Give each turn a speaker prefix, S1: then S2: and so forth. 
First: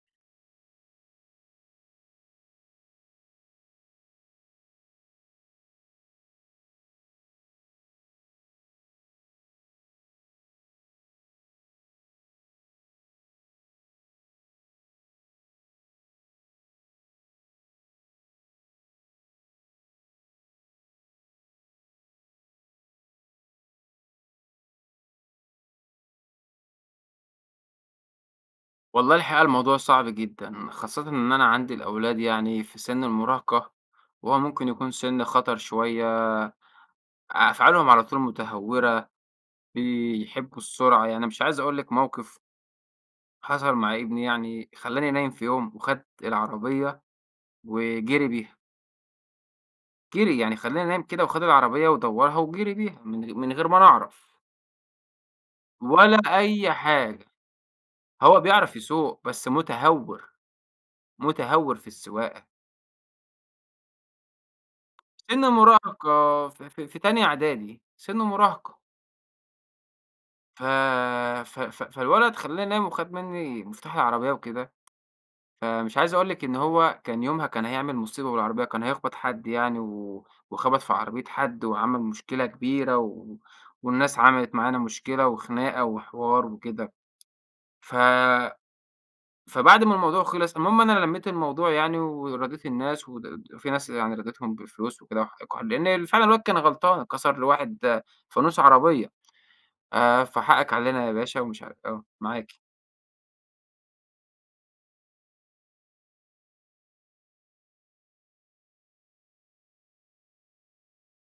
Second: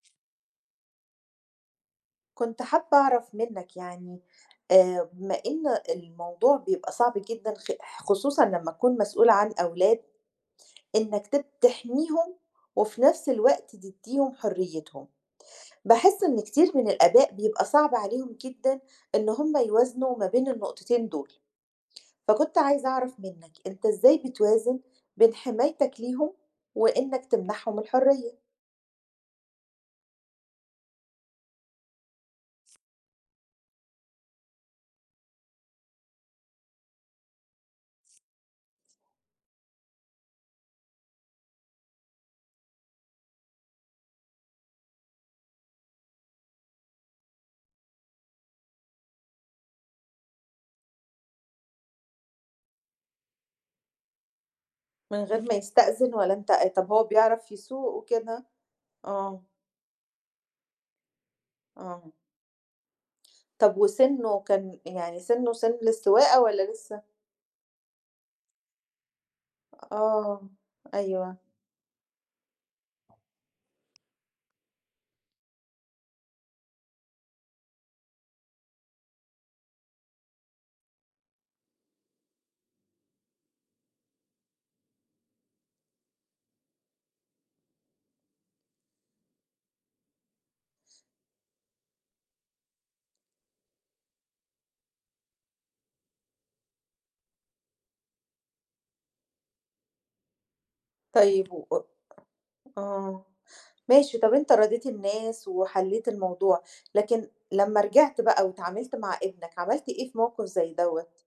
S1: كنت حابة أعرف منك يعني، آآ بما إن الموضوع بيبقى صعب جدًا خِ خُصوصًا لمّا تكون مسؤول عن أولاد، إنك ت تحميهم وفي نفس الوقت تديهم حريتهم. باحس إن كتير من الآباء بيبقى صعب عليهم جدًا إن هم يوازنوا ما بين النقطتين دول. فكنت عايزة أعرف منك، أنت إزاي بتوازن بين حمايتك ليهم وإنك تمنحهم الحرية؟
S2: والله الحقيقة الموضوع صعب جدًا، خاصةً إن أنا عندي الأولاد يعني في سِن المراهقة، وهو ممكن يكون سِن خطر شوية، أفعالهم على طول مُتهورة، بيحبوا السرعة، يعني أنا مش عايز أقول لِك موقف حصل مع ابني، يعني خلّاني نايم في يوم، وخد العربية وجِري بيها. جِري، يعني خلّاني نايم كده وخد العربية ودوَّرها وجِري بيها، من غ من غير ما أنا أعرف.
S1: من غير ما يستأذن
S2: ولا
S1: والّا أنت
S2: أي
S1: طب هو
S2: حاجة،
S1: بيعرف يسوق
S2: هو
S1: وكده؟
S2: بيعرف يسوق
S1: آه.
S2: بس مُتهور، مُتهور في
S1: آه.
S2: السواقة.
S1: طب وسِنه كان يعني
S2: سِن
S1: سِنه سِن للسواقة
S2: مراهقة، في
S1: والّا
S2: في في
S1: لسه؟
S2: تانية إعدادي، سِن مراهقة.
S1: آه،
S2: ف
S1: أيوه.
S2: ف ف فالولد خلّاني نايم وخد منّي مفتاح العربية وكده، فمش عايز أقول لِك إن هو كان يومها كان هيعمل مصيبة بالعربية، كان هيخبَط حد يعني و وخبَط في عربية حد وعمل مشكلة كبيرة و والناس عملِت معانا مشكلة وخناقة وحوار وكده.ف فبعد ما الموضوع خلِص المهم أنا لميت الموضوع يعني وراضيت الناس و [unintelligible] في ناس يعني راضيتهم بالفلوس وكده وحقكم عل لأن فعلًا الواد كان غلطان، كسَر لواحد فانوس عربية. آآ فحقك علينا يا باشا
S1: طيب
S2: ومش
S1: و
S2: ع آه معاكِ.
S1: آه، ماشي طب أنت راضيت الناس وحليت الموضوع، لكن لمّا رجِعت بقى واتعاملت مع ابنك، عملت إيه في موقف زي دَوَّة؟